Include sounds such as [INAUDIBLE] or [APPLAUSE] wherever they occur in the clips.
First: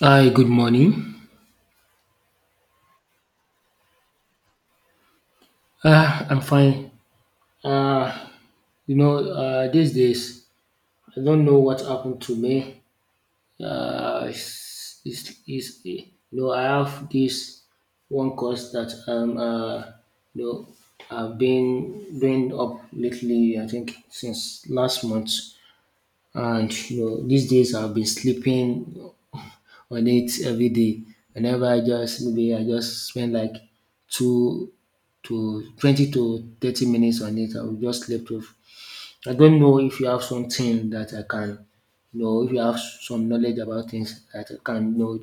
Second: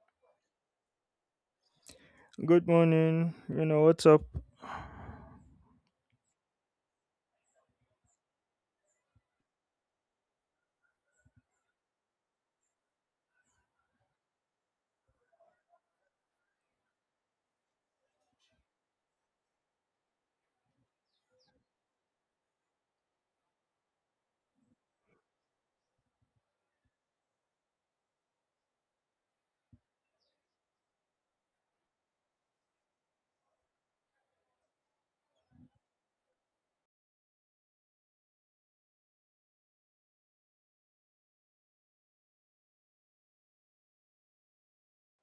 Hi, good morning. Good morning. What's up? I'm fine. Uh, these days, I don't know what happened to me. Uh, it's, it's, it's, you I have this one course that you know, I've been doing up lately, I think, since last month. And, you know, these days I've been sleeping on it every day. Whenever I just maybe I just spend like two to 20 to 30 minutes on it, I will just sleep off. I don't know if you have something that I can, you know, if you have some knowledge about things that I can, you know,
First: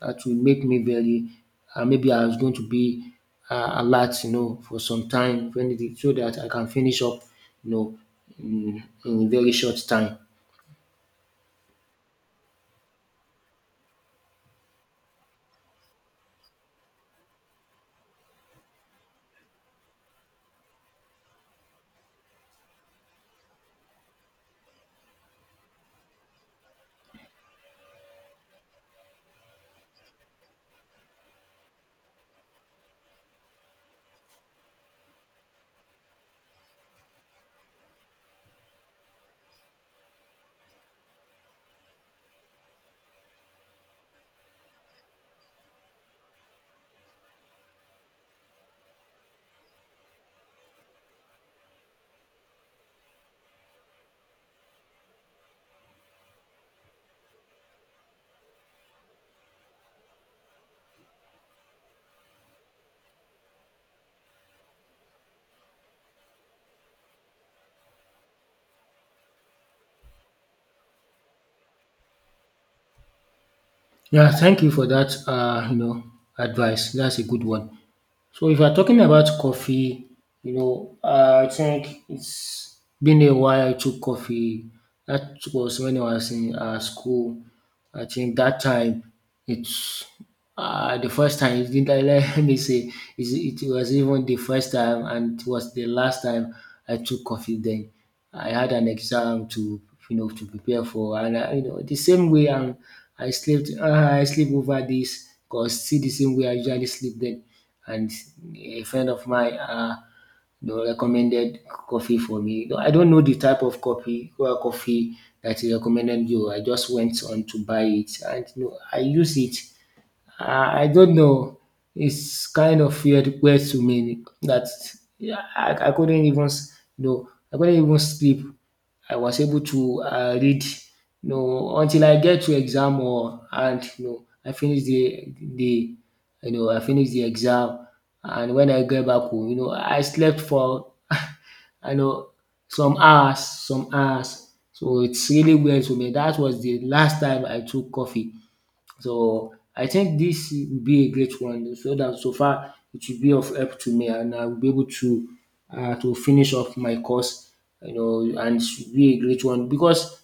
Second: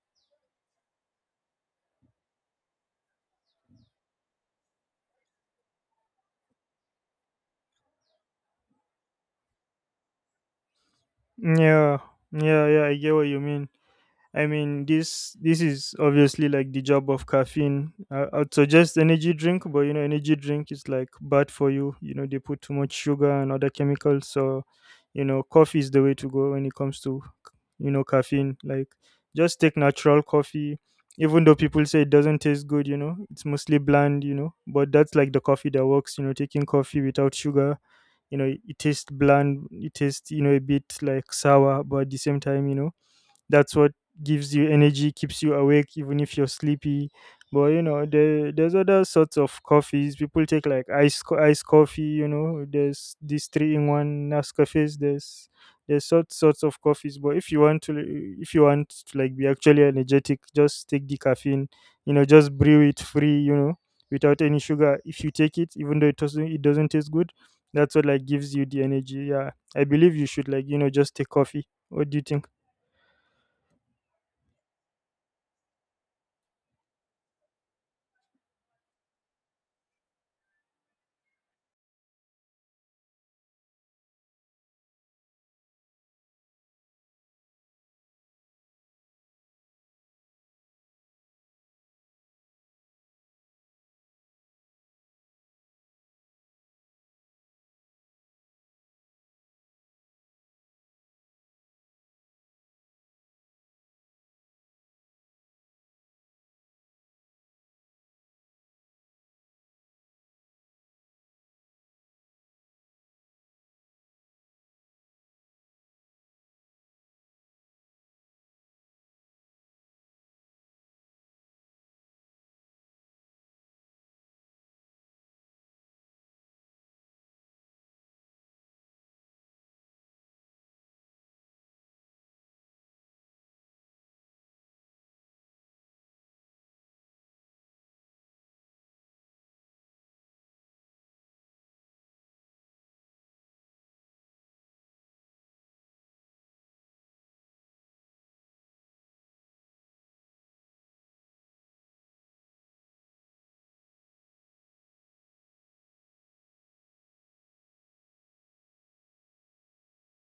that will make me very, maybe I was going to be alert, you know, for some time, so that I can finish up, you know, in very short time. Yeah, yeah, yeah, I get what you mean. I mean, this is obviously like the job of caffeine. I'd suggest energy drink, but you know, energy drink is like bad for you. You know, they put too much sugar and other chemicals. So, you know, coffee is the way to go when it comes to caffeine. Like, just take natural coffee. Even though people say it doesn't taste good, you know, it's mostly bland, you know, but that's like the coffee that works. You know, taking coffee without sugar, it tastes bland, it tastes, you know, a bit like sour, but at the same time, you know, that's what gives you energy, keeps you awake even if you're sleepy. But you know there's other sorts of coffees people take, like ice coffee. You know, there's these 3-in-1 nescafes. There's sorts of coffees. But if you want to like be actually energetic, just take the caffeine. You know, just brew it free, you know, without any sugar. If you take it, even though it doesn't taste good, that's what like gives you the energy. Yeah, I believe you should, like, you know, just take coffee. What do you think? Yeah, thank you for that, you know, advice. That's a good one. So if we are talking about coffee, you know, I think it's been a while I took coffee. That was when I was in school. I think that time it's the first time. It didn't, [LAUGHS] let me say it was even the first time and it was the last time I took coffee then. I had an exam to you know to prepare for and I, you know the same way I slept uh, I sleep over this cause still the same way I usually sleep then and a friend of mine you know, recommended coffee for me. No, I don't know the type of coffee well, coffee that he recommended you. I just went on to buy it and you know, I use it. I don't know. It's kind of weird to me that yeah, I couldn't even you know I couldn't even sleep. I was able to read you know until I get to exam or and you know I finish the you know I finish the exam, and when I get back home you know I slept for [LAUGHS] I know some hours some hours. So it's really weird to me. That was the last time I took coffee. So I think this will be a great one. So that so far it will be of help to me, and I will be able to finish off my course, you know, and it should be a great one because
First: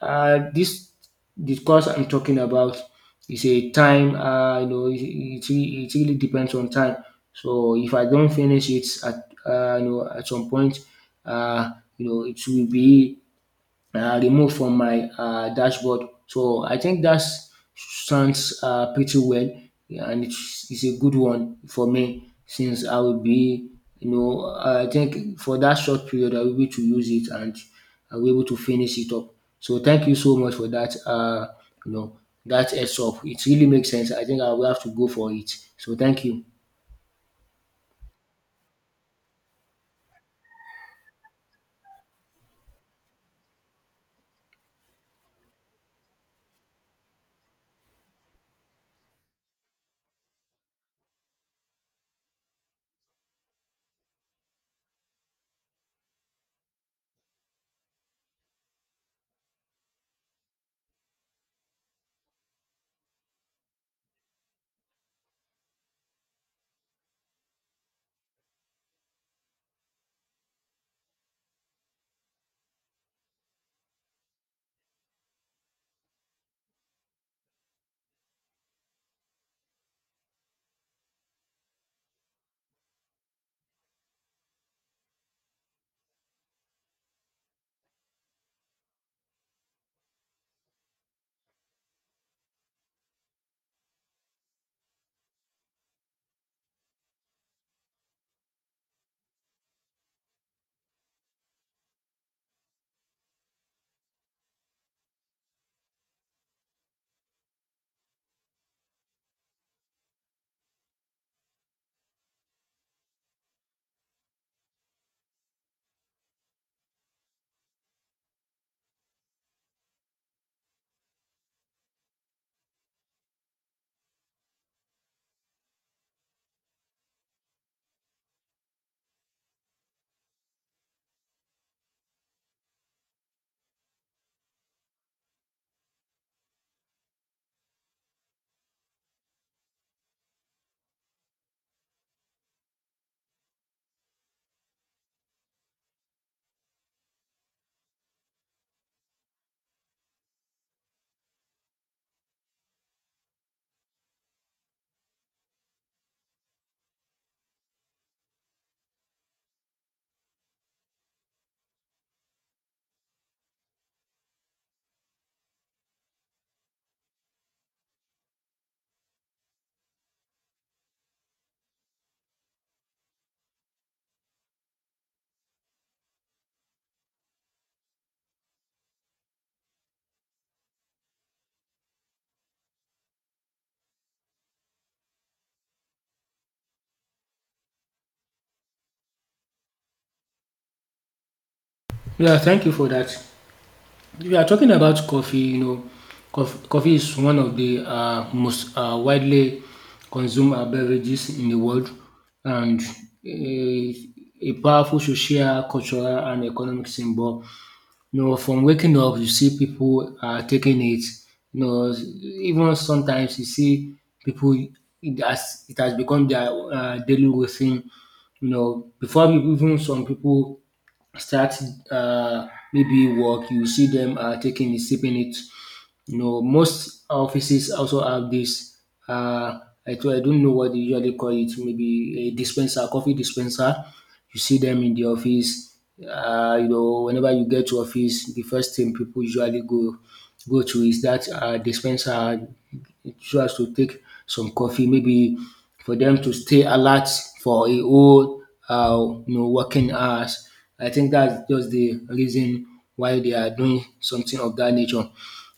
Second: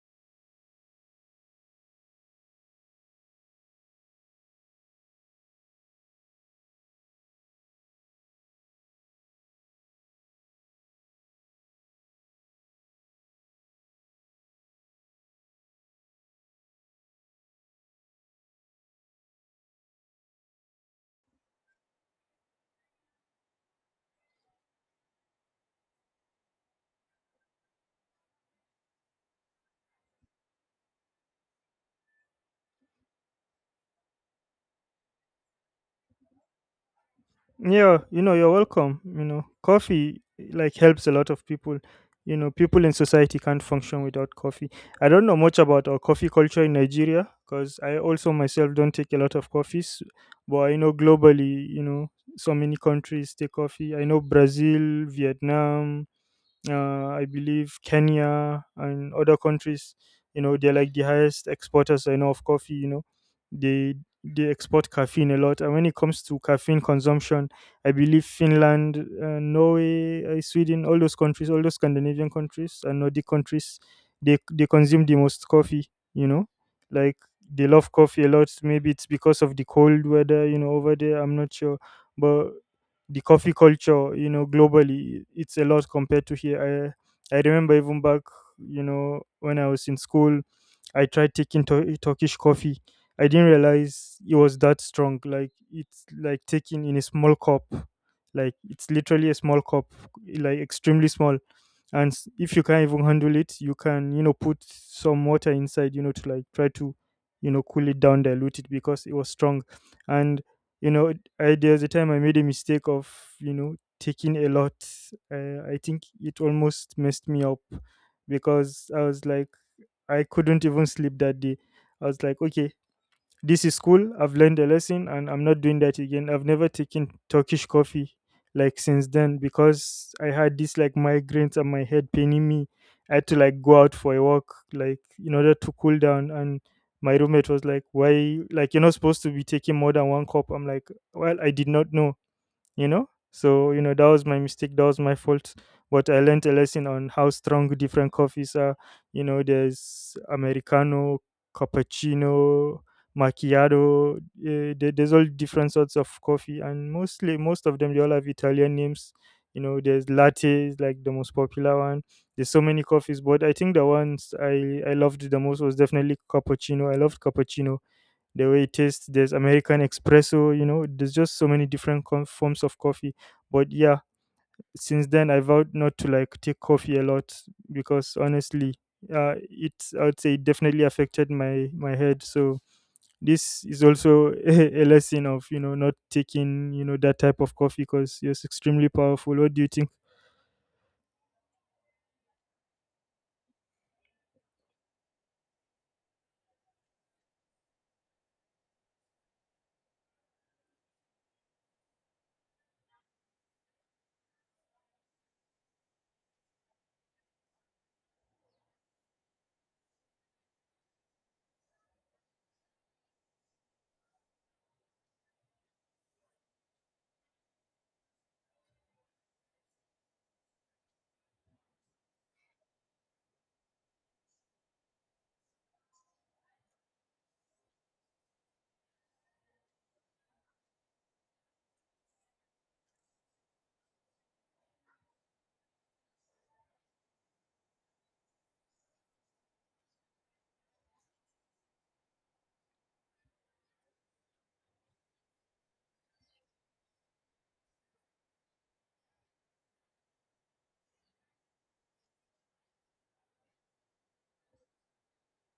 this the course I'm talking about is a time, you know, it really depends on time. So if I don't finish it at you know at some point, uh, you know, it will be remote from my dashboard. So I think that sounds pretty well, and it's a good one for me since I will be, you know, I think for that short period I will be able to use it and I will be able to finish it up. So thank you so much for that. You know, that heads up. It really makes sense. I think I will have to go for it. So thank you. Yeah, you know, you're welcome. You know, coffee like helps a lot of people. You know, people in society can't function without coffee. I don't know much about our coffee culture in Nigeria, because I also myself don't take a lot of coffees. But I know globally, you know, so many countries take coffee. I know Brazil, Vietnam, I believe Kenya and other countries. You know, they're like the highest exporters I know of coffee. You know, they they export caffeine a lot. And when it comes to caffeine consumption, I believe Finland, Norway, Sweden, all those countries, all those Scandinavian countries and Nordic countries, they consume the most coffee. You know, like, they love coffee a lot. Maybe it's because of the cold weather. You know, over there, I'm not sure, but the coffee culture, you know, globally, it's a lot compared to here. I remember even back, you know, when I was in school, I tried taking Turkish coffee. I didn't realize it was that strong. Like, it's like taking in a small cup, like it's literally a small cup, like extremely small. And if you can't even handle it, you can, you know, put some water inside, you know, to like try to, you know, cool it down, dilute it because it was strong. And you know, I, there's a time I made a mistake of, you know, taking a lot. I think it almost messed me up because I was like, I couldn't even sleep that day. I was like, okay, this is cool. I've learned a lesson and I'm not doing that again. I've never taken Turkish coffee like since then, because I had this like migraines and my head paining me. I had to like go out for a walk, like in order to cool down. And my roommate was like, "Why, like, you're not supposed to be taking more than 1 cup?" I'm like, "Well, I did not know." You know, so you know, that was my mistake, that was my fault. But I learned a lesson on how strong different coffees are. You know, there's americano, cappuccino, macchiato, there's all different sorts of coffee, and mostly most of them, they all have italian names. You know, there's latte, like the most popular one. There's so many coffees, but I think the ones I loved the most was definitely cappuccino. I loved cappuccino, the way it tastes. There's american espresso. You know, there's just so many different forms of coffee. But yeah, since then I vowed not to like take coffee a lot, because honestly, it's, I would say, it definitely affected my head. So this is also [LAUGHS] a lesson of, you know, not taking, you know, that type of coffee, because it's extremely powerful. What do you think? Yeah, thank you for that. We are talking about coffee, you know, coffee is one of the most widely consumed beverages in the world and a, a powerful social, cultural, and economic symbol. You know, from waking up, you see people taking it. You know, even sometimes you see people, it has become their daily routine. You know, even some people start uh, maybe work, you see them taking it, sipping it. You know, most offices also have this. Uh, I don't know what they usually call it. Maybe a dispenser, coffee dispenser. You see them in the office. You know, whenever you get to office, the first thing people usually go to is that dispenser so as to take some coffee, maybe for them to stay alert for a whole you know, working hours. I think that's just the reason why they are doing something of that nature.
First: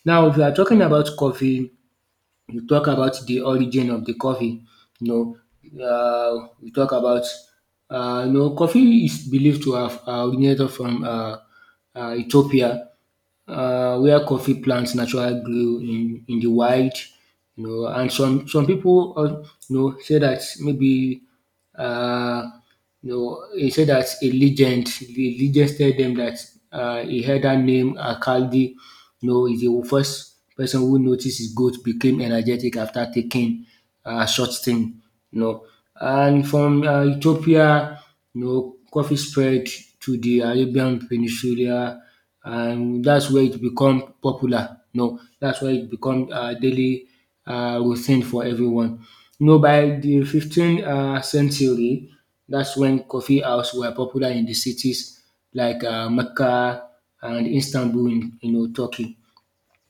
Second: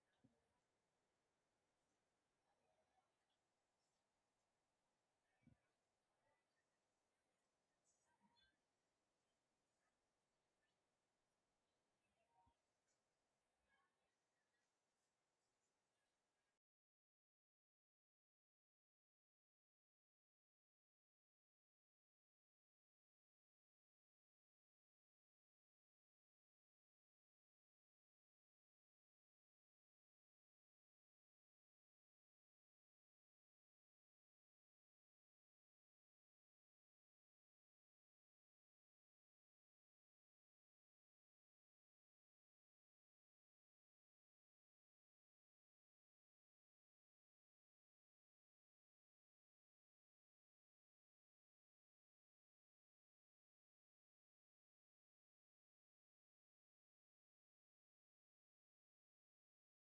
Now, if you are talking about coffee, you talk about the origin of the coffee. You we talk about you know, coffee is believed to have originated from Ethiopia, where coffee plants naturally grew in the wild. You know, and some people you know say that maybe uh, you know, he said that the legend tell them that he heard that name Akaldi. You know, is the first person who noticed his goat became energetic after taking a short thing. You know, and from Ethiopia, you know, coffee spread to the Arabian Peninsula, and that's where it become popular. You know, that's where it become daily routine for everyone. You know by the 15th century, that's when coffee house were popular in the cities like Mecca and Istanbul in you know Turkey.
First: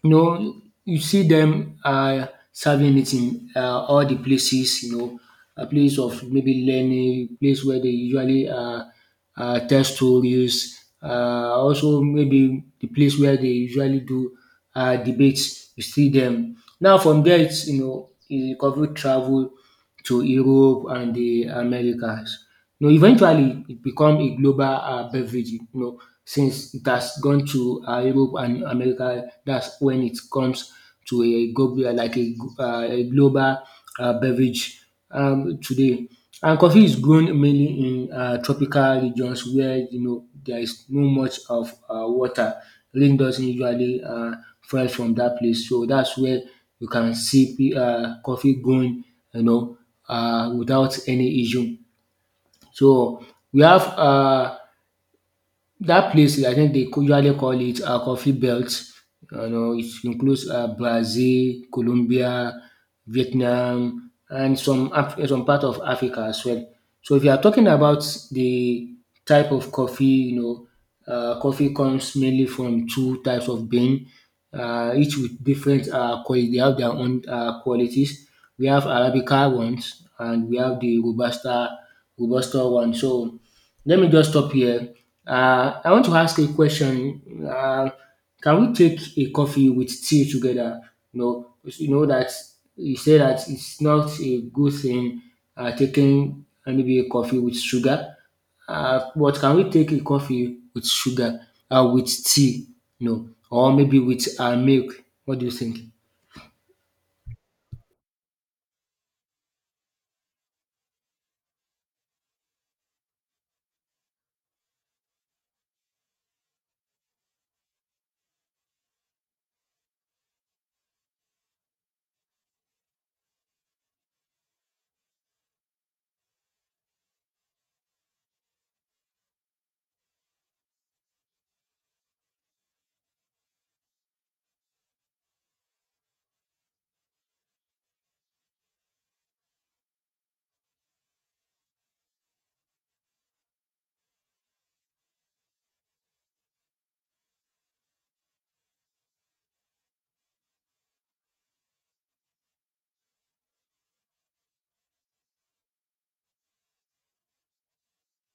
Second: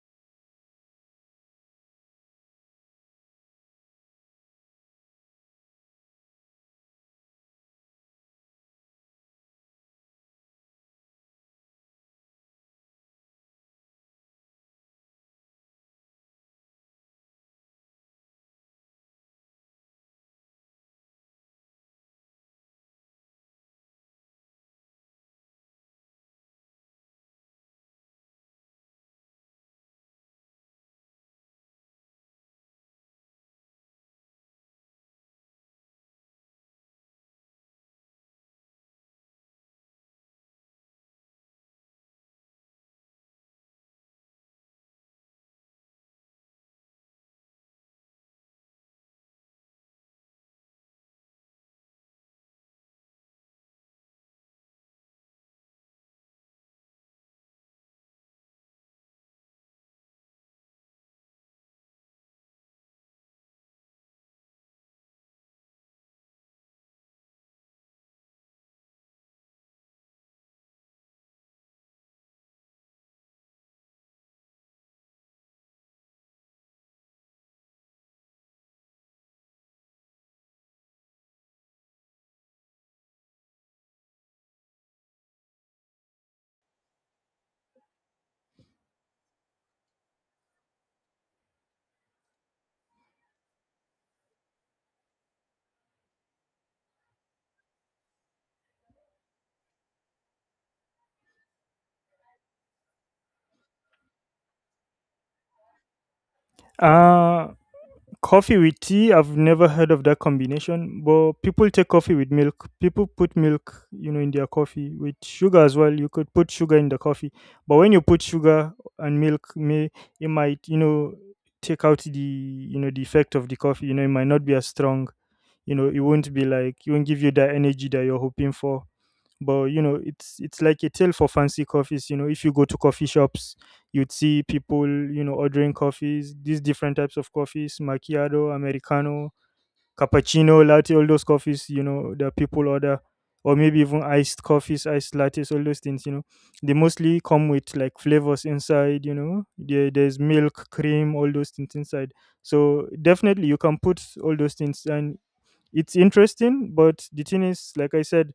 You know, you see them serving it in all the places, you know, a place of maybe learning, place where they usually tell stories, also maybe the place where they usually do debates, you see them. Now from there it's you know, you cover travel to Europe and the Americas. You know, eventually it become a global beverage you know since it has gone to Europe and America. That's when it comes to a global like a global beverage today. And coffee is grown mainly in tropical regions where you know there is no much of water. Rain doesn't usually fall from that place so that's where you can sip coffee going you know without any issue. So we have. That place, I think they usually call it a coffee belt. You know, it includes Brazil, Colombia, Vietnam, and some part of Africa as well. So if you are talking about the type of coffee, you know, coffee comes mainly from two types of bean, each with different quality. They have their own qualities. We have Arabica ones, and we have Robusta one. So let me just stop here. I want to ask a question. Can we take a coffee with tea together? You know that you say that it's not a good thing taking maybe a coffee with sugar. But can we take a coffee with sugar, with tea? No, or maybe with milk? What do you think? uh Coffee with tea, I've never heard of that combination, but people take coffee with milk. People put milk, you know, in their coffee with sugar as well. You could put sugar in the coffee, but when you put sugar and milk, may it might, you know, take out the, you know, the effect of the coffee. You know, it might not be as strong. You know, it won't be like, it won't give you that energy that you're hoping for. But you know, it's like a tale for fancy coffees. You know, if you go to coffee shops, you'd see people, you know, ordering coffees, these different types of coffees, macchiato, americano, cappuccino, latte, all those coffees, you know, that people order, or maybe even iced coffees, iced lattes, all those things, you know. They mostly come with like flavors inside, you know. There's milk, cream, all those things inside. So definitely you can put all those things and it's interesting. But the thing is, like I said,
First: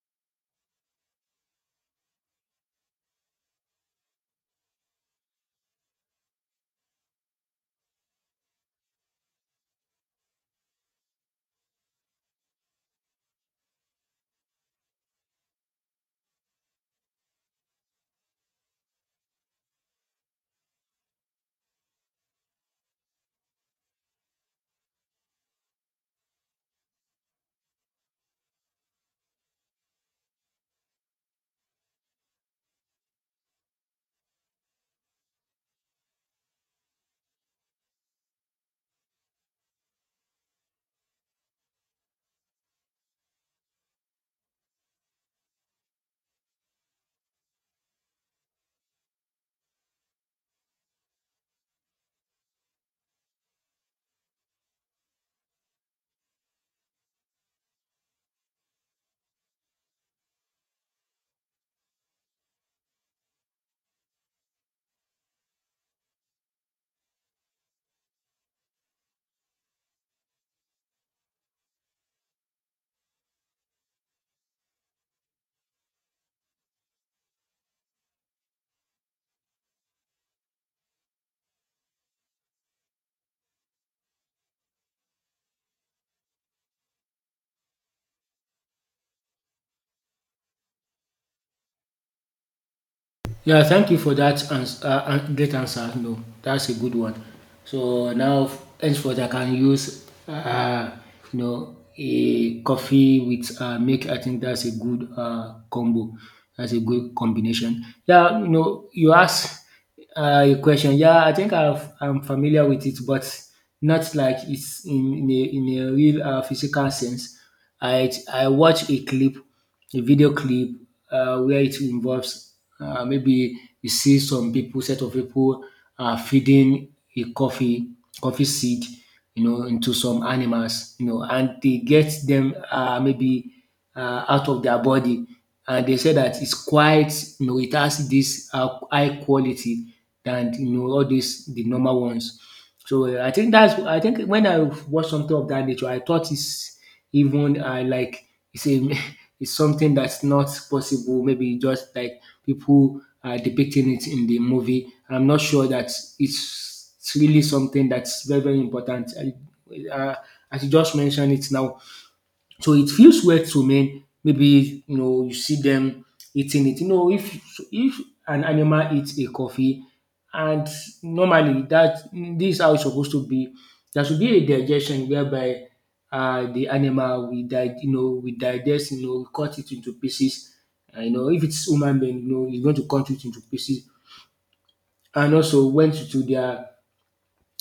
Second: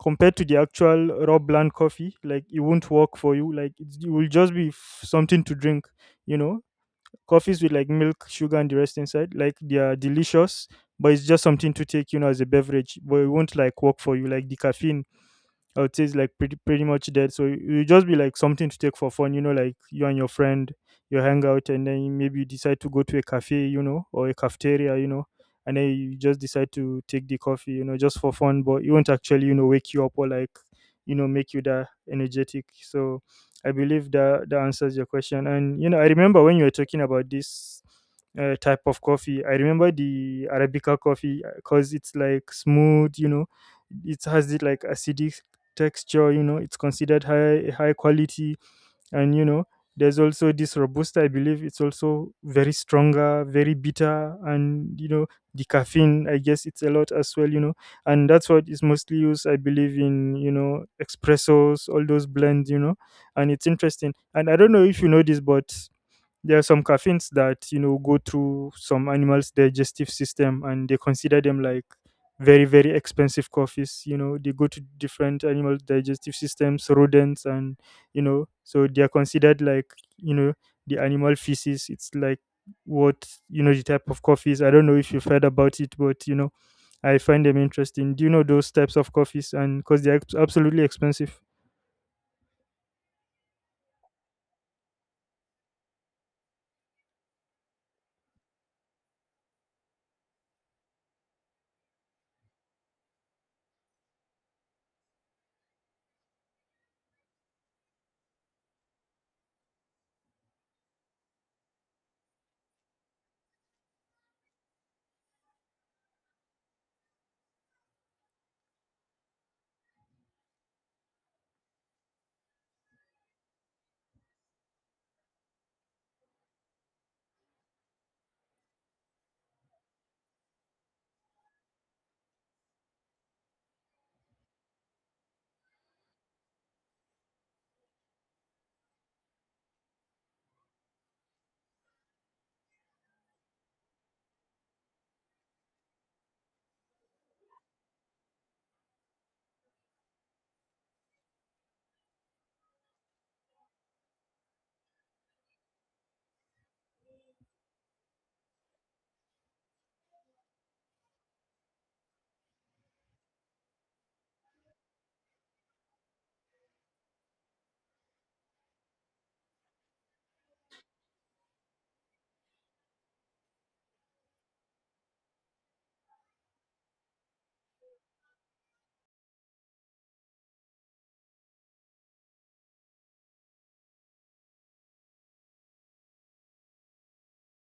compared to the actual raw blend coffee, like it won't work for you. Like it will just be something to drink, you know. Coffees with like milk, sugar and the rest inside, like, they are delicious, but it's just something to take, you know, as a beverage. But it won't like work for you like the caffeine. I would say it's like pretty much dead. So it will just be like something to take for fun, you know, like you and your friend, you hang out, and then maybe you decide to go to a cafe, you know, or a cafeteria, you know, and then you just decide to take the coffee, you know, just for fun, but it won't actually, you know, wake you up or like, you know, make you that energetic. So I believe that that answers your question. And you know, I remember when you were talking about this type of coffee. I remember the Arabica coffee because it's like smooth, you know, it has it like acidic texture, you know, it's considered high quality. And you know, there's also this robusta, I believe it's also very stronger, very bitter, and you know, the caffeine, I guess it's a lot as well, you know. And that's what is mostly used, I believe, in, you know, espressos, all those blends, you know. And it's interesting. And I don't know if you know this, but there are some caffeines that, you know, go through some animals digestive system, and they consider them like very expensive coffees. You know, they go to different animal digestive systems, rodents, and you know, so they are considered like, you know, the animal feces, it's like what, you know, the type of coffees. I don't know if you've heard about it, but you know, I find them interesting. Do you know those types of coffees? And because they're absolutely expensive. Yeah, thank you for that great answer. No, that's a good one. So now, henceforth, I can use, you know, a coffee with milk. I think that's a good combo. That's a good combination. Yeah, you know, you asked a question. Yeah, I'm familiar with it, but not like it's in a real physical sense. I watch a video clip where it involves maybe you see set of people feeding a coffee coffee seed, you know, into some animals, you know, and they get them maybe out of their body, and they say that it's quite, you know, it has this high quality than you know all these the normal ones. So I think when I watched something of that nature, I thought it's even like it's a [LAUGHS] it's something that's not possible. Maybe just like people are depicting it in the movie. I'm not sure that it's really something that's very important. As you just mentioned it now, so it feels weird to men. Maybe you know you see them eating it. You know, if an animal eats a coffee, and normally that this is how it's supposed to be. There should be a digestion whereby the animal you know we digest, you know, cut it into pieces. And, you know, if it's human being, you know, it's going to cut it into pieces. And also went to their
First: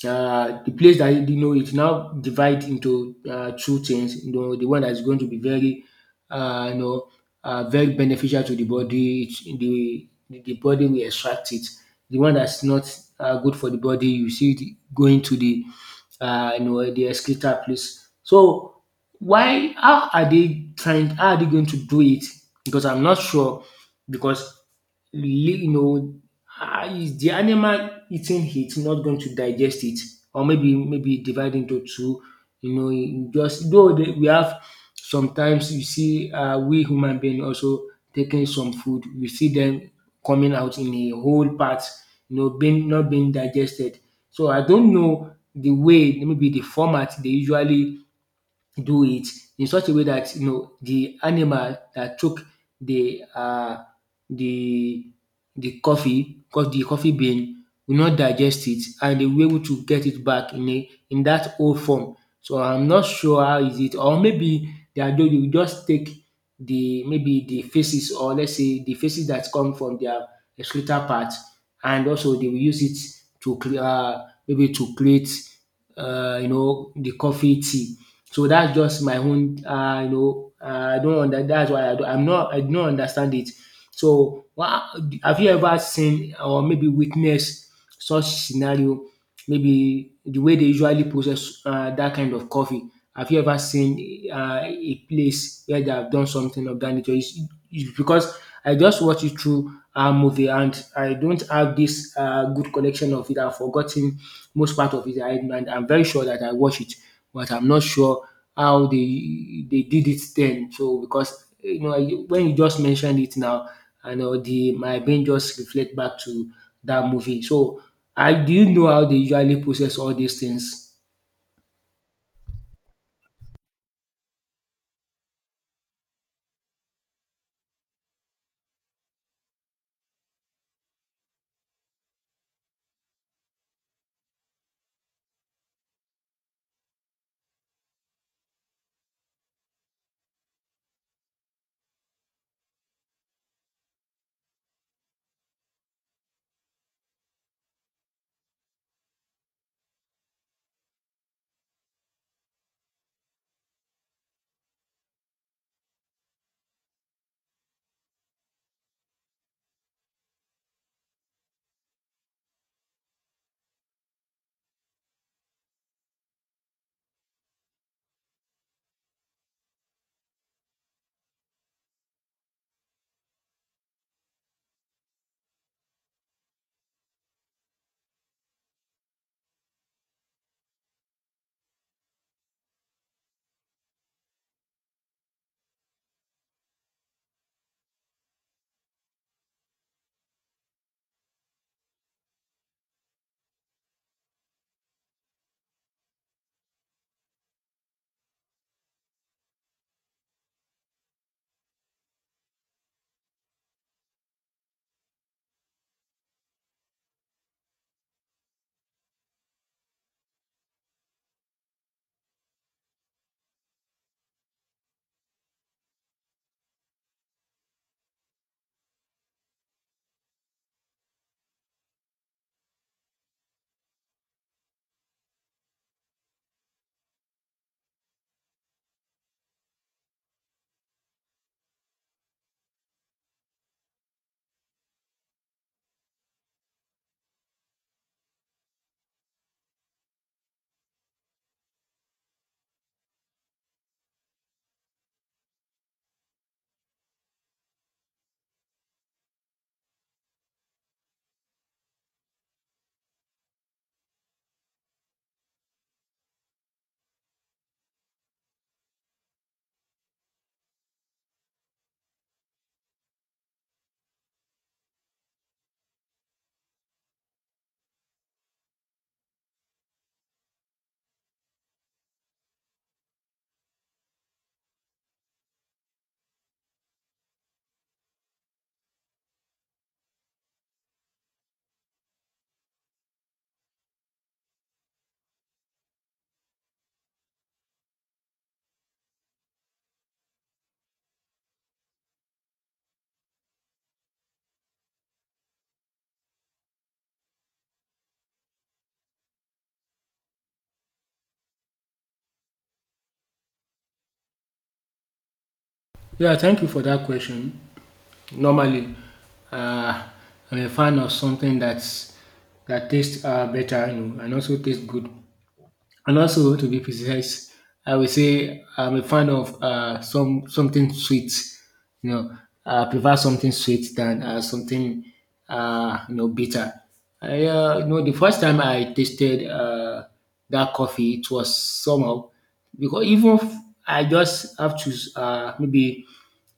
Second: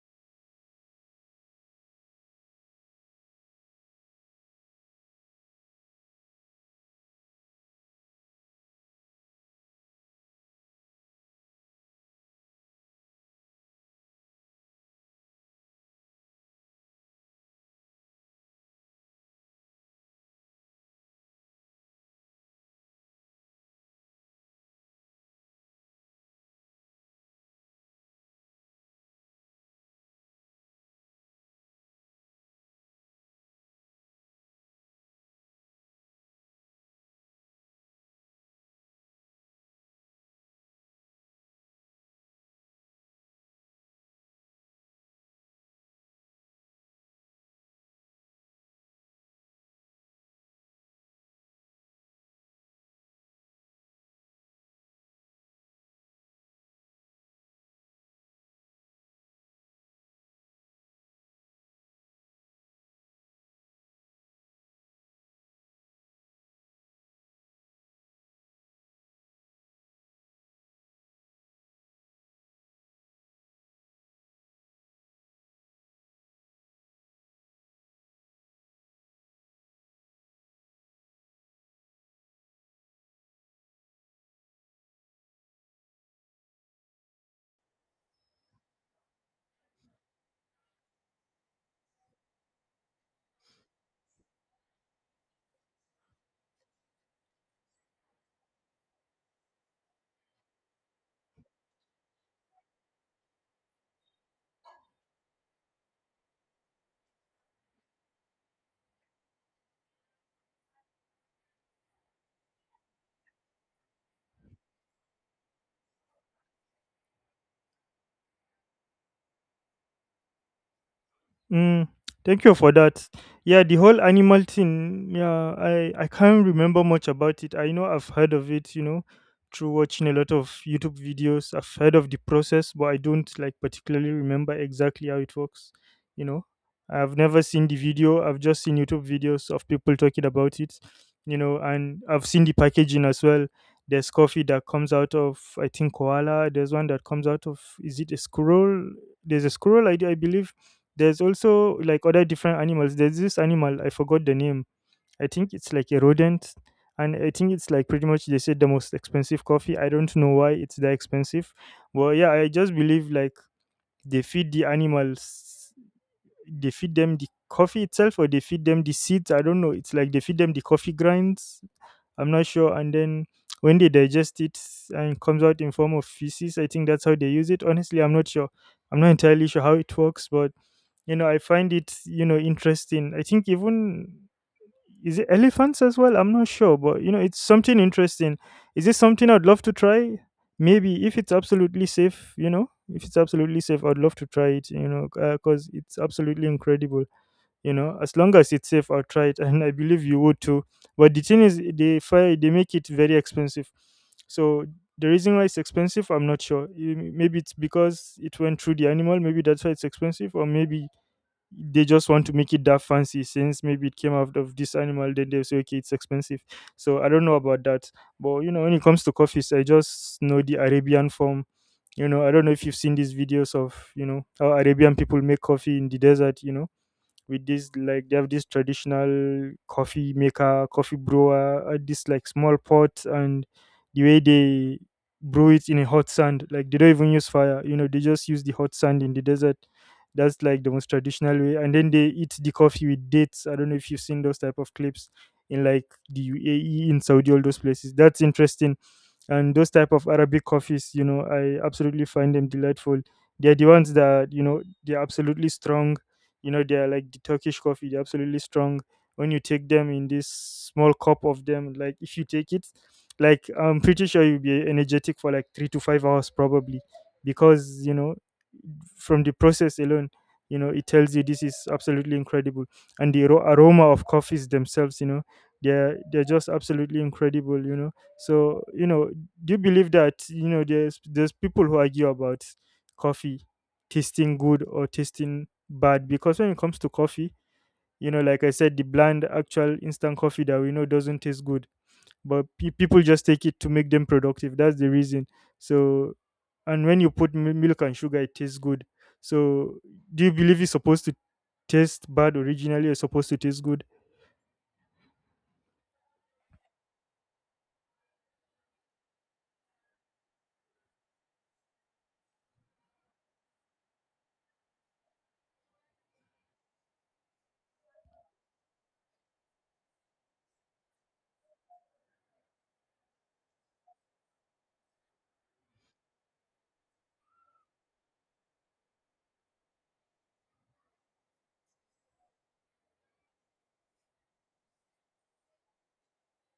the place that you know it now divide into two things. You know, the one that is going to be very, uh, you know, very beneficial to the body. The body will extract it. The one that's not good for the body, you see it going to the, you know, the excreta place. So why? How are they trying? How are they going to do it? Because I'm not sure. Because you know, ah, is the animal eating it not going to digest it, or maybe divide into two? You know, in just though they, we have sometimes you see we human being also taking some food. You see them coming out in a whole part, you know, being not being digested. So I don't know the way, maybe the format they usually do it in such a way that you know the animal that took the uh, the the coffee cause the coffee bean will not digest it and they will be able to get it back in a in that old form. So I'm not sure how is it, or maybe they are doing, you just take the, maybe the faces, or let's say the faces that come from their excretor part, and also they will use it to maybe to create you know, the coffee tea. So that's just my own I don't under that's why I don't, I do not understand it. So wha have you ever seen, or maybe witnessed, such scenario, maybe the way they usually process dat kind of coffee? Have you ever seen a place where they have done something of that nature? Is because I just watched it through a movie and I don't have this good collection of it. I've forgotten most part of it, and I'm very sure that I watched it, but I'm not sure how they did it then. So because you know when you just mentioned it now, I know the my brain just reflect back to that movie. So I do you know how they usually process all these things? Mm, thank you for that. Yeah, the whole animal thing. Yeah, I can't remember much about it. I know I've heard of it. You know, through watching a lot of YouTube videos, I've heard of the process, but I don't like particularly remember exactly how it works. You know, I've never seen the video. I've just seen YouTube videos of people talking about it. You know, and I've seen the packaging as well. There's coffee that comes out of, I think, koala. There's one that comes out of, is it a squirrel? There's a squirrel, I believe there's also like other different animals. There's this animal, I forgot the name. I think it's like a rodent. And I think it's like pretty much, they said, the most expensive coffee. I don't know why it's that expensive. But yeah, I just believe like they feed the animals, they feed them the coffee itself, or they feed them the seeds. I don't know. It's like they feed them the coffee grinds. I'm not sure. And then when they digest it and comes out in form of feces, I think that's how they use it. Honestly, I'm not sure. I'm not entirely sure how it works, but I find it, interesting. I think even, is it elephants as well? I'm not sure, but you know, it's something interesting. Is it something I'd love to try? Maybe if it's absolutely safe. You know, if it's absolutely safe, I'd love to try it, you know, because it's absolutely incredible. You know, as long as it's safe, I'll try it. [LAUGHS] And I believe you would too. But the thing is, they make it very expensive. So the reason why it's expensive, I'm not sure. Maybe it's because it went through the animal, maybe that's why it's expensive. Or maybe they just want to make it that fancy, since maybe it came out of this animal, then they say, okay, it's expensive. So I don't know about that. But you know, when it comes to coffees, I just know the Arabian form. You know, I don't know if you've seen these videos of, you know, how Arabian people make coffee in the desert, you know, with this, like, they have this traditional coffee maker, coffee brewer, this like small pot. And the way they brew it in a hot sand, like they don't even use fire, you know, they just use the hot sand in the desert. That's like the most traditional way. And then they eat the coffee with dates. I don't know if you've seen those type of clips in like the UAE, in Saudi, all those places. That's interesting. And those type of Arabic coffees, you know, I absolutely find them delightful. They're the ones that, you know, they're absolutely strong. You know, they're like the Turkish coffee, they're absolutely strong. When you take them in this small cup of them, like if you take it, like I'm pretty sure you'll be energetic for like 3 to 5 hours probably. Because, you know, from the process alone, you know, it tells you this is absolutely incredible. And the aroma of coffees themselves, you know, they're just absolutely incredible, you know. So, you know, do you believe that, you know, there's people who argue about coffee tasting good or tasting bad? Because when it comes to coffee, you know, like I said, the bland actual instant coffee that we know doesn't taste good, but people just take it to make them productive. That's the reason. So, and when you put milk and sugar, it tastes good. So, do you believe it's supposed to taste bad originally, or supposed to taste good? Yeah, thank you for that question. Normally, uh, I'm a fan of something that tastes better, you know, and also tastes good. And also, to be precise, I would say I'm a fan of something sweet. You know, I prefer something sweet than something you know, bitter. You know, the first time I tasted that coffee, it was somehow, because even if I just have to maybe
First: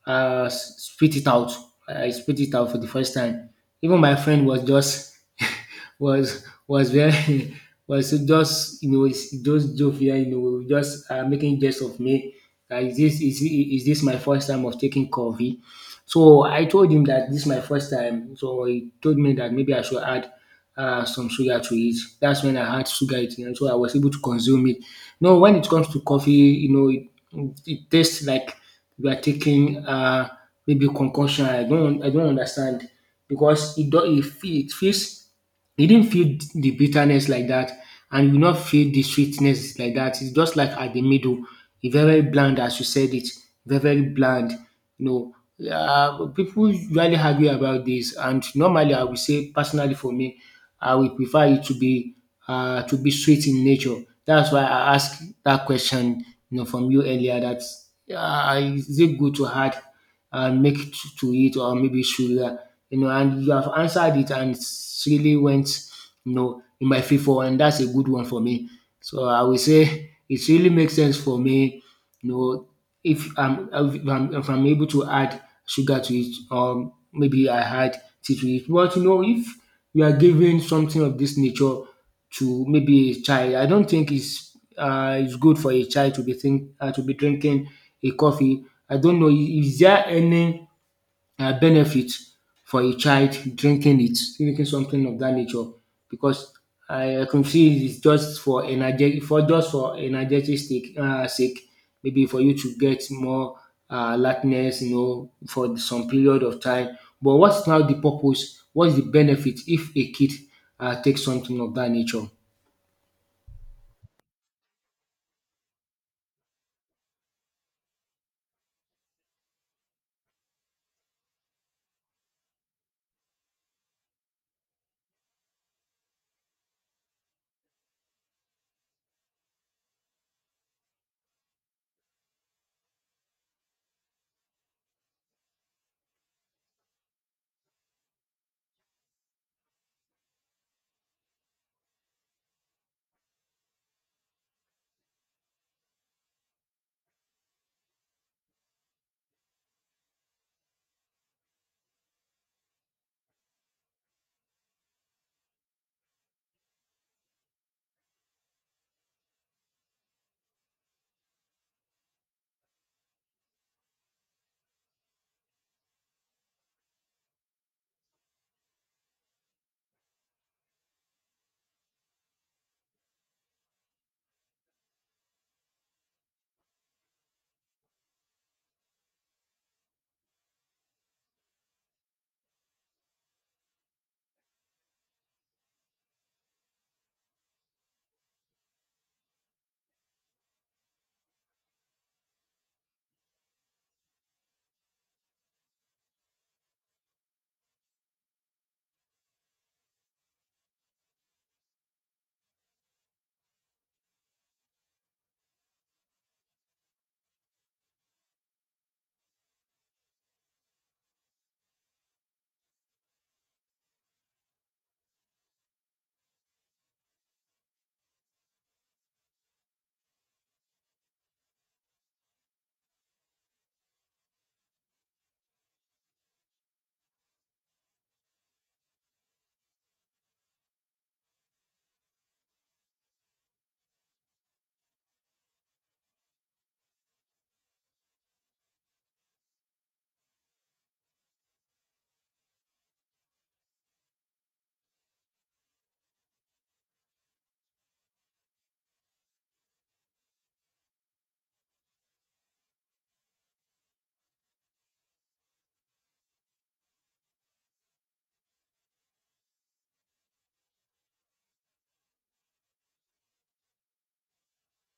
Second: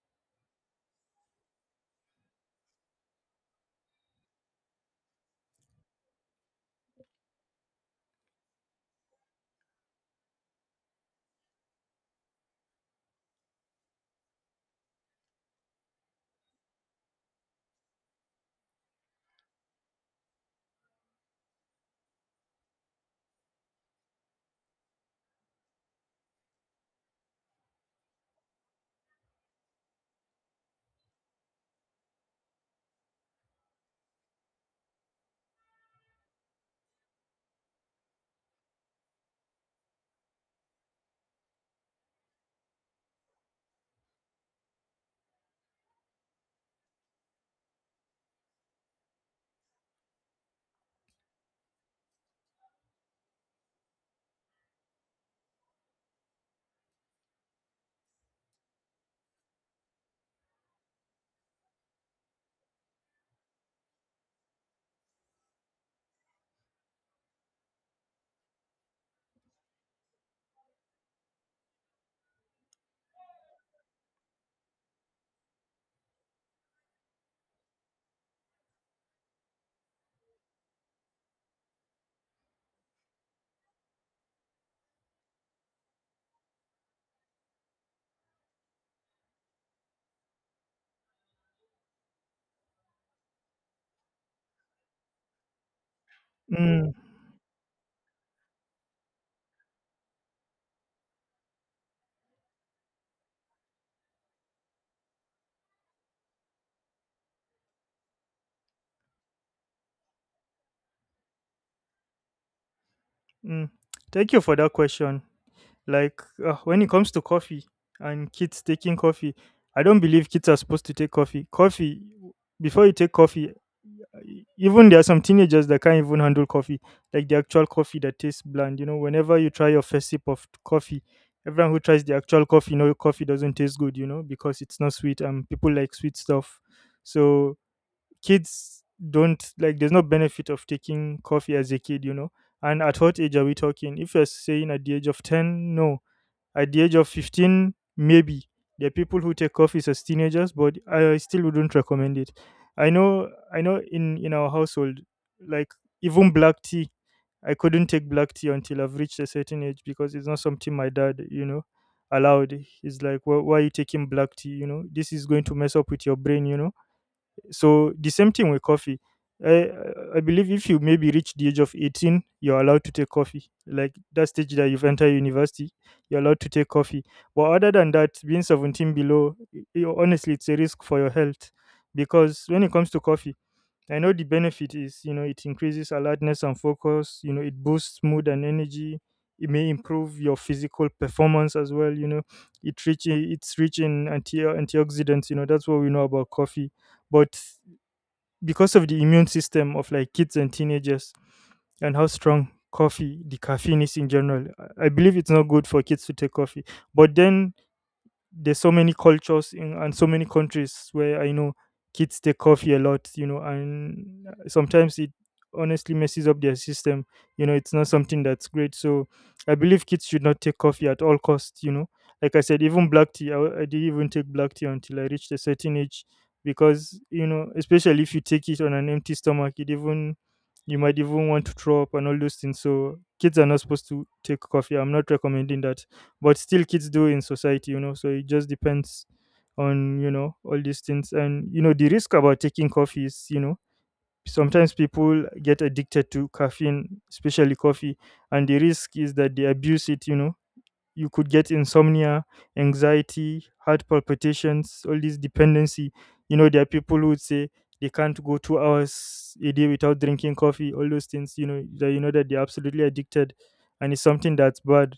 spit it out. I spit it out for the first time. Even my friend was just [LAUGHS] [LAUGHS] was very [LAUGHS] was just, you know, it's just jovial, you know, just making jest of me. Is is this my first time of taking coffee? So I told him that this is my first time, so he told me that maybe I should add some sugar to it. That's when I had sugar eating, and so I was able to consume it. No, when it comes to coffee, you know, it tastes like we are taking maybe concoction. I don't understand, because it feels, it didn't feel the bitterness like that, and you not feel the sweetness like that. It's just like at the middle, it's very bland, as you said it, very very bland. You know, people usually argue about this, and normally I would say personally for me I will prefer it to be sweet in nature. That's why I asked that question, you know, from you earlier. That is it good to add milk to it, or maybe sugar? You know, and you have answered it and it's really went, you know, in my favor, and that's a good one for me. So I will say it really makes sense for me. You know, if I'm able to add sugar to it, or maybe I add tea to it. But you know, if you are giving something of this nature to maybe a child, I don't think it's good for a child to be think to be drinking a coffee. I don't know. Is there any benefit for a child drinking it, drinking something of that nature, because mm, I can see it's just for energetic sake, maybe for you to get more alertness, you know, for some period of time. But what's now the purpose? What's the benefit if a kid takes something of that nature? mm. Thank you for that question. Like, when it comes to coffee and kids taking coffee, I don't believe kids are supposed to take coffee. Coffee, before you take coffee, even there are some teenagers that can't even handle coffee, like the actual coffee that tastes bland. You know, whenever you try your first sip of coffee, everyone who tries the actual coffee know coffee doesn't taste good, you know, because it's not sweet and people like sweet stuff. So, kids don't like, there's no benefit of taking coffee as a kid, you know. And at what age are we talking? If you're saying at the age of 10, no. At the age of 15, maybe. There are people who take coffees as teenagers, but I still wouldn't recommend it. I know. In our household, like, even black tea, I couldn't take black tea until I've reached a certain age, because it's not something my dad, you know, allowed. He's like, well, why are you taking black tea? You know, this is going to mess up with your brain. You know, so the same thing with coffee. I, I believe if you maybe reach the age of 18, you're allowed to take coffee. Like that stage that you've entered university, you're allowed to take coffee. But other than that, being 17 below, honestly, it's a risk for your health. Because when it comes to coffee, I know the benefit is, you know, it increases alertness and focus, you know, it boosts mood and energy. It may improve your physical performance as well, you know. It's rich in antioxidants, you know, that's what we know about coffee. But because of the immune system of like kids and teenagers, and how strong coffee, the caffeine is in general, I believe it's not good for kids to take coffee. But then, there's so many cultures in, and so many countries where I know kids take coffee a lot, you know, and sometimes it honestly messes up their system. You know, it's not something that's great. So I believe kids should not take coffee at all costs, you know. Like I said, even black tea, I didn't even take black tea until I reached a certain age, because, you know, especially if you take it on an empty stomach, it even, you might even want to throw up and all those things. So kids are not supposed to take coffee. I'm not recommending that, but still, kids do in society, you know. So it just depends on, you know, all these things. And you know, the risk about taking coffee is, you know, sometimes people get addicted to caffeine, especially coffee. And the risk is that they abuse it, you know. You could get insomnia, anxiety, heart palpitations, all these dependency. You know, there are people who would say they can't go 2 hours a day without drinking coffee, all those things, you know that they're absolutely addicted, and it's something that's bad.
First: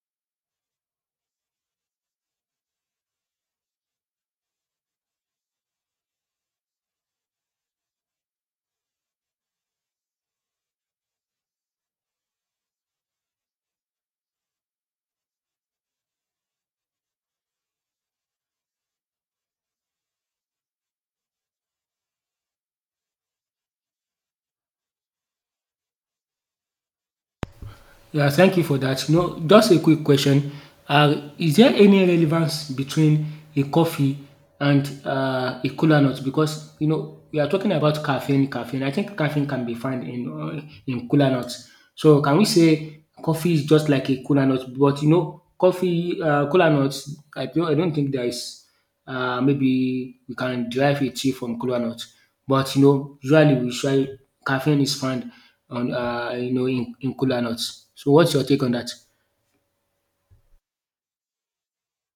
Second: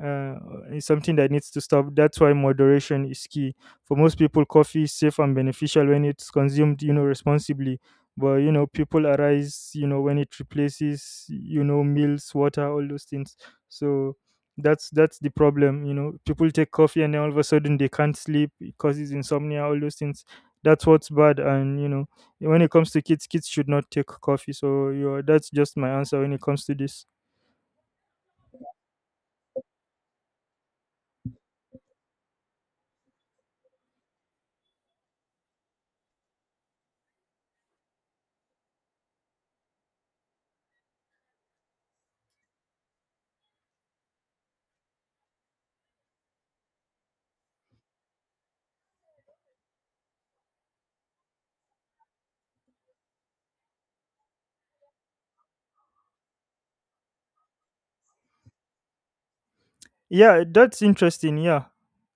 Uh, it's something that needs to stop. That's why moderation is key. For most people, coffee is safe and beneficial when it's consumed, you know, responsibly. But you know, people arise, you know, when it replaces, you know, meals, water, all those things. So that's the problem. You know, people take coffee and then all of a sudden they can't sleep, it causes insomnia, all those things. That's what's bad. And you know, when it comes to kids, kids should not take coffee. So you know, that's just my answer when it comes to this. Yeah, thank you for that. You know, just a quick question. Is there any relevance between a coffee and a cola nut? Because you know we are talking about caffeine. Caffeine. I think caffeine can be found in cola nuts. So can we say coffee is just like a cola nut? But you know, coffee cola nuts. I don't think there is maybe we can derive a tea from cola nut. But you know, usually we try, caffeine is found on you know, in cola nuts. So what's your take on that? Yeah, that's interesting. Yeah,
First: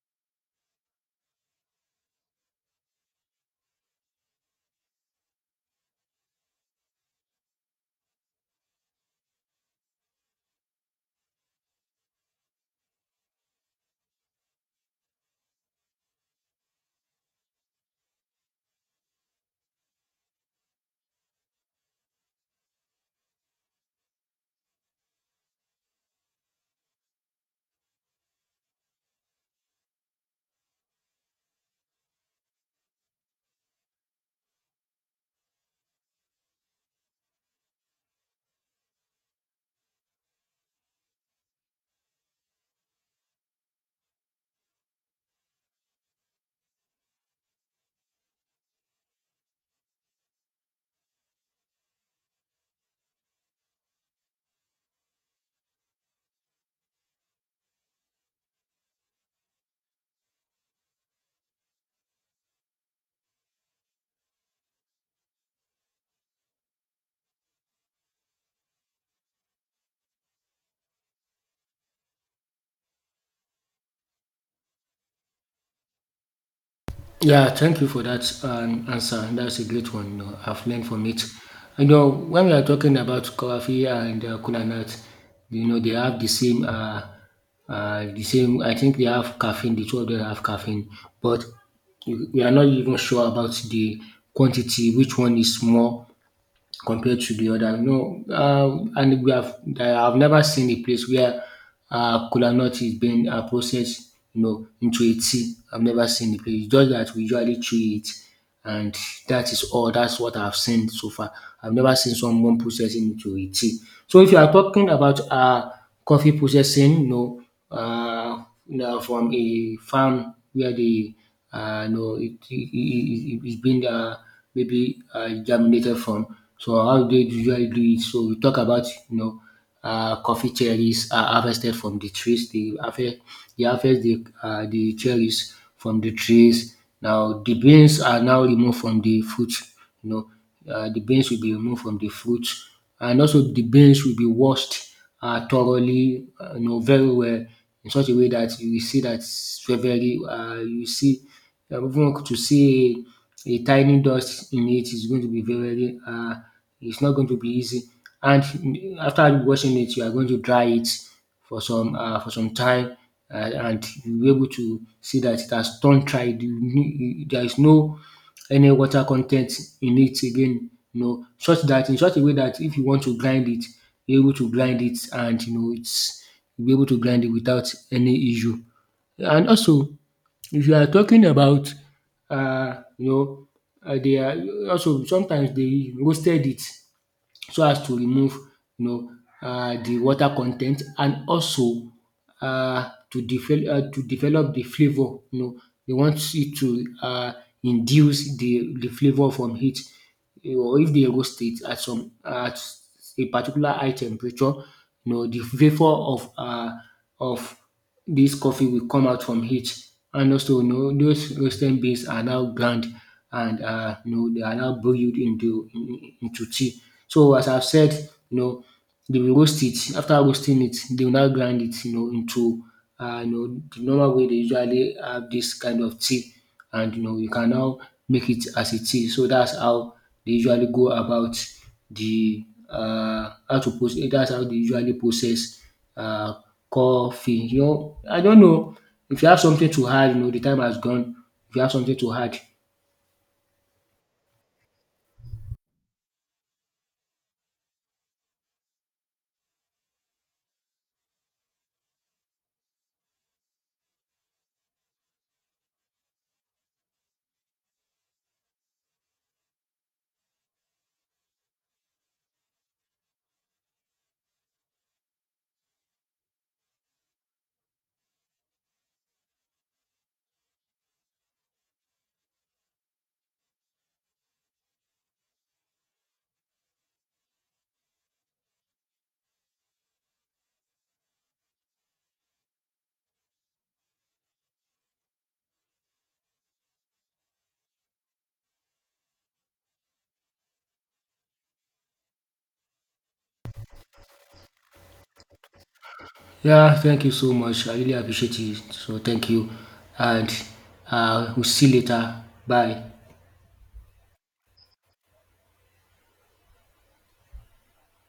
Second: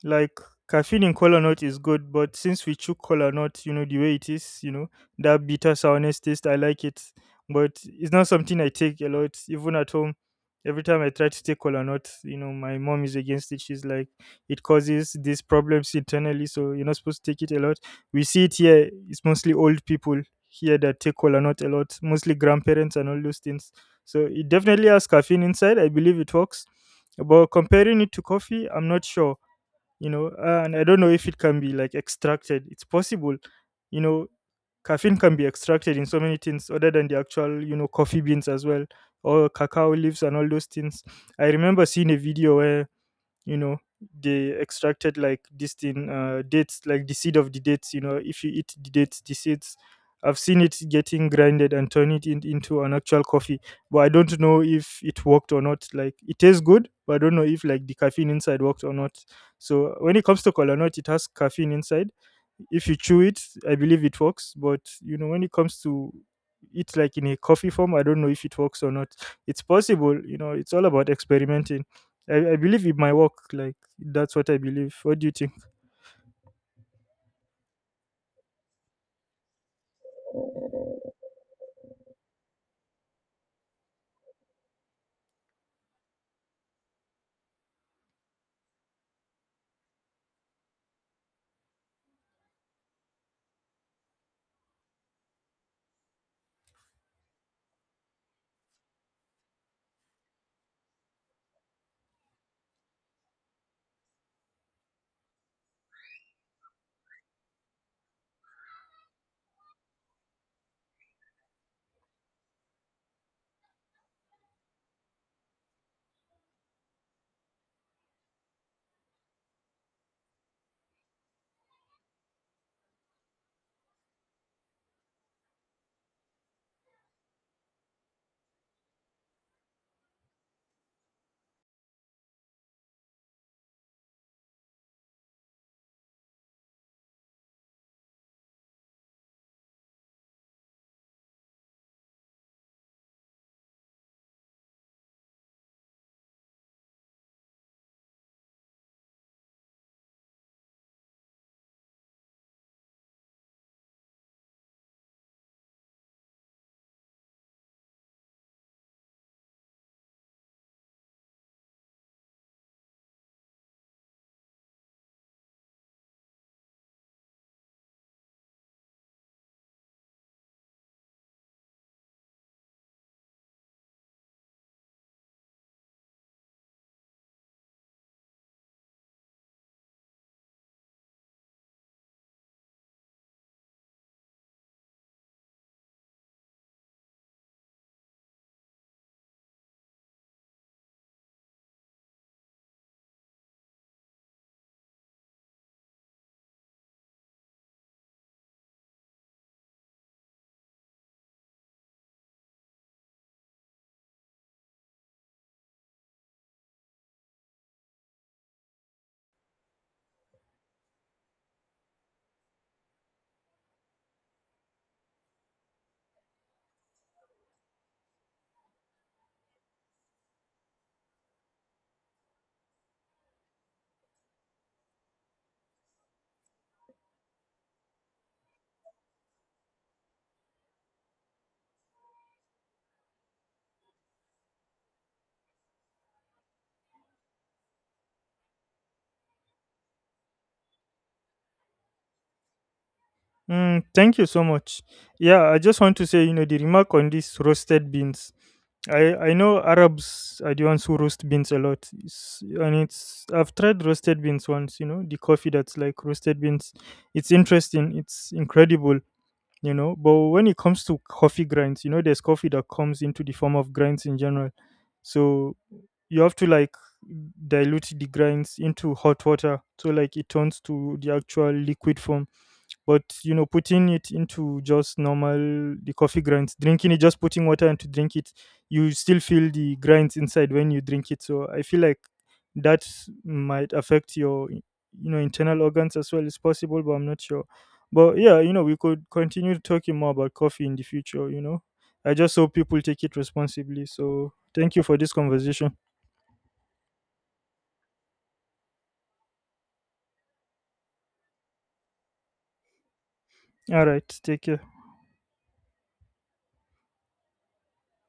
like, caffeine in cola nut is good, but since we chew cola nut, you know the way it is, you know, that bitter sourness taste. I like it, but it's not something I take a lot, even at home. Every time I try to take cola nut, you know my mom is against it. She's like, it causes these problems internally, so you're not supposed to take it a lot. We see it here. It's mostly old people here that take cola nut a lot, mostly grandparents and all those things. So it definitely has caffeine inside. I believe it works, but comparing it to coffee, I'm not sure, you know. And I don't know if it can be like extracted. It's possible, you know, caffeine can be extracted in so many things other than the actual, you know, coffee beans as well, or cacao leaves and all those things. I remember seeing a video where, you know, they extracted like this thing, dates, like the seed of the dates. You know, if you eat the dates, the seeds, I've seen it getting grinded and into an actual coffee. But I don't know if it worked or not. Like, it tastes good, but I don't know if like the caffeine inside worked or not. So when it comes to cola nut, it has caffeine inside. If you chew it, I believe it works. But you know, when it comes to it like in a coffee form, I don't know if it works or not. It's possible, you know, it's all about experimenting. I believe it might work. Like, that's what I believe. What do you think? Yeah, thank you for that answer. That's a great one. You know, I've learned from it. You know, when we are talking about coffee and kola nut, you know, they have the same. I think they have caffeine. The two of them have caffeine, but we are not even sure about the quantity, which one is more compared to the other. You know, and we have I've never seen a place where kola nut is being processed, you know, into a tea. I've never seen a place. It's just that we usually chew it, and that is all. That's what I've seen so far. I've never seen someone processing into a tea. So if you are talking about coffee processing, uh, you know, from a farm where you know it's been maybe germinated from. So how do they usually do it? So we talk about, you know, coffee cherries are harvested from the trees. They harvest the cherries from the trees. Now the beans are now removed from the fruit. You know, the beans will be removed from the fruit, and also the beans will be washed thoroughly, you know, very well, in such a way that you will see that it's very, very you see, even to see a tiny dust in it is going to be it's not going to be easy. And after washing it, you are going to dry it for some time, and you'll be able to see that it has turned dry. There is no any water content in it again, you know, such that in such a way that if you want to grind it, you're able to grind it, and you know it's you'll be able to grind it without any issue. And also, if you are talking about, you know, they are also sometimes they roasted it, so as to remove, you know, the water con ten t, and also to develop the flavour, you know, they want it to induce the flavour from it. Or if they roast it at some at a particular high temperature, you know, the flavour of of this coffee will come out from heat. And also, you know, those roasted beans are now ground, and you know, they are now brewed into tea. So as I've said, you know, they will roast it. After roasting it, they will now grind it, you know, into you know, the normal way they usually have this kind of tea, and you know, you can now make it as a tea. So that's how they usually go about the how to process. That's how they usually process uh, coffee. You know, I don't know if you have something to add, you know, the time has gone. If you have something to add. Mm, thank you so much. Yeah, I just want to say, you know, the remark on these roasted beans. I know Arabs are the ones who roast beans a lot. And it's I've tried roasted beans once. You know, the coffee that's like roasted beans. It's interesting. It's incredible. You know, but when it comes to coffee grinds, you know, there's coffee that comes into the form of grinds in general. So you have to like dilute the grinds into hot water, so like it turns to the actual liquid form. But you know, putting it into just normal, the coffee grinds, drinking it, just putting water and to drink it, you still feel the grinds inside when you drink it. So I feel like that might affect your, you know, internal organs as well. It's possible, but I'm not sure. But yeah, you know, we could continue talking more about coffee in the future. You know, I just hope people take it responsibly. So thank you for this conversation. Yeah, thank you so much. I really appreciate it. So thank you, and we'll see you later. Bye. All right, take care.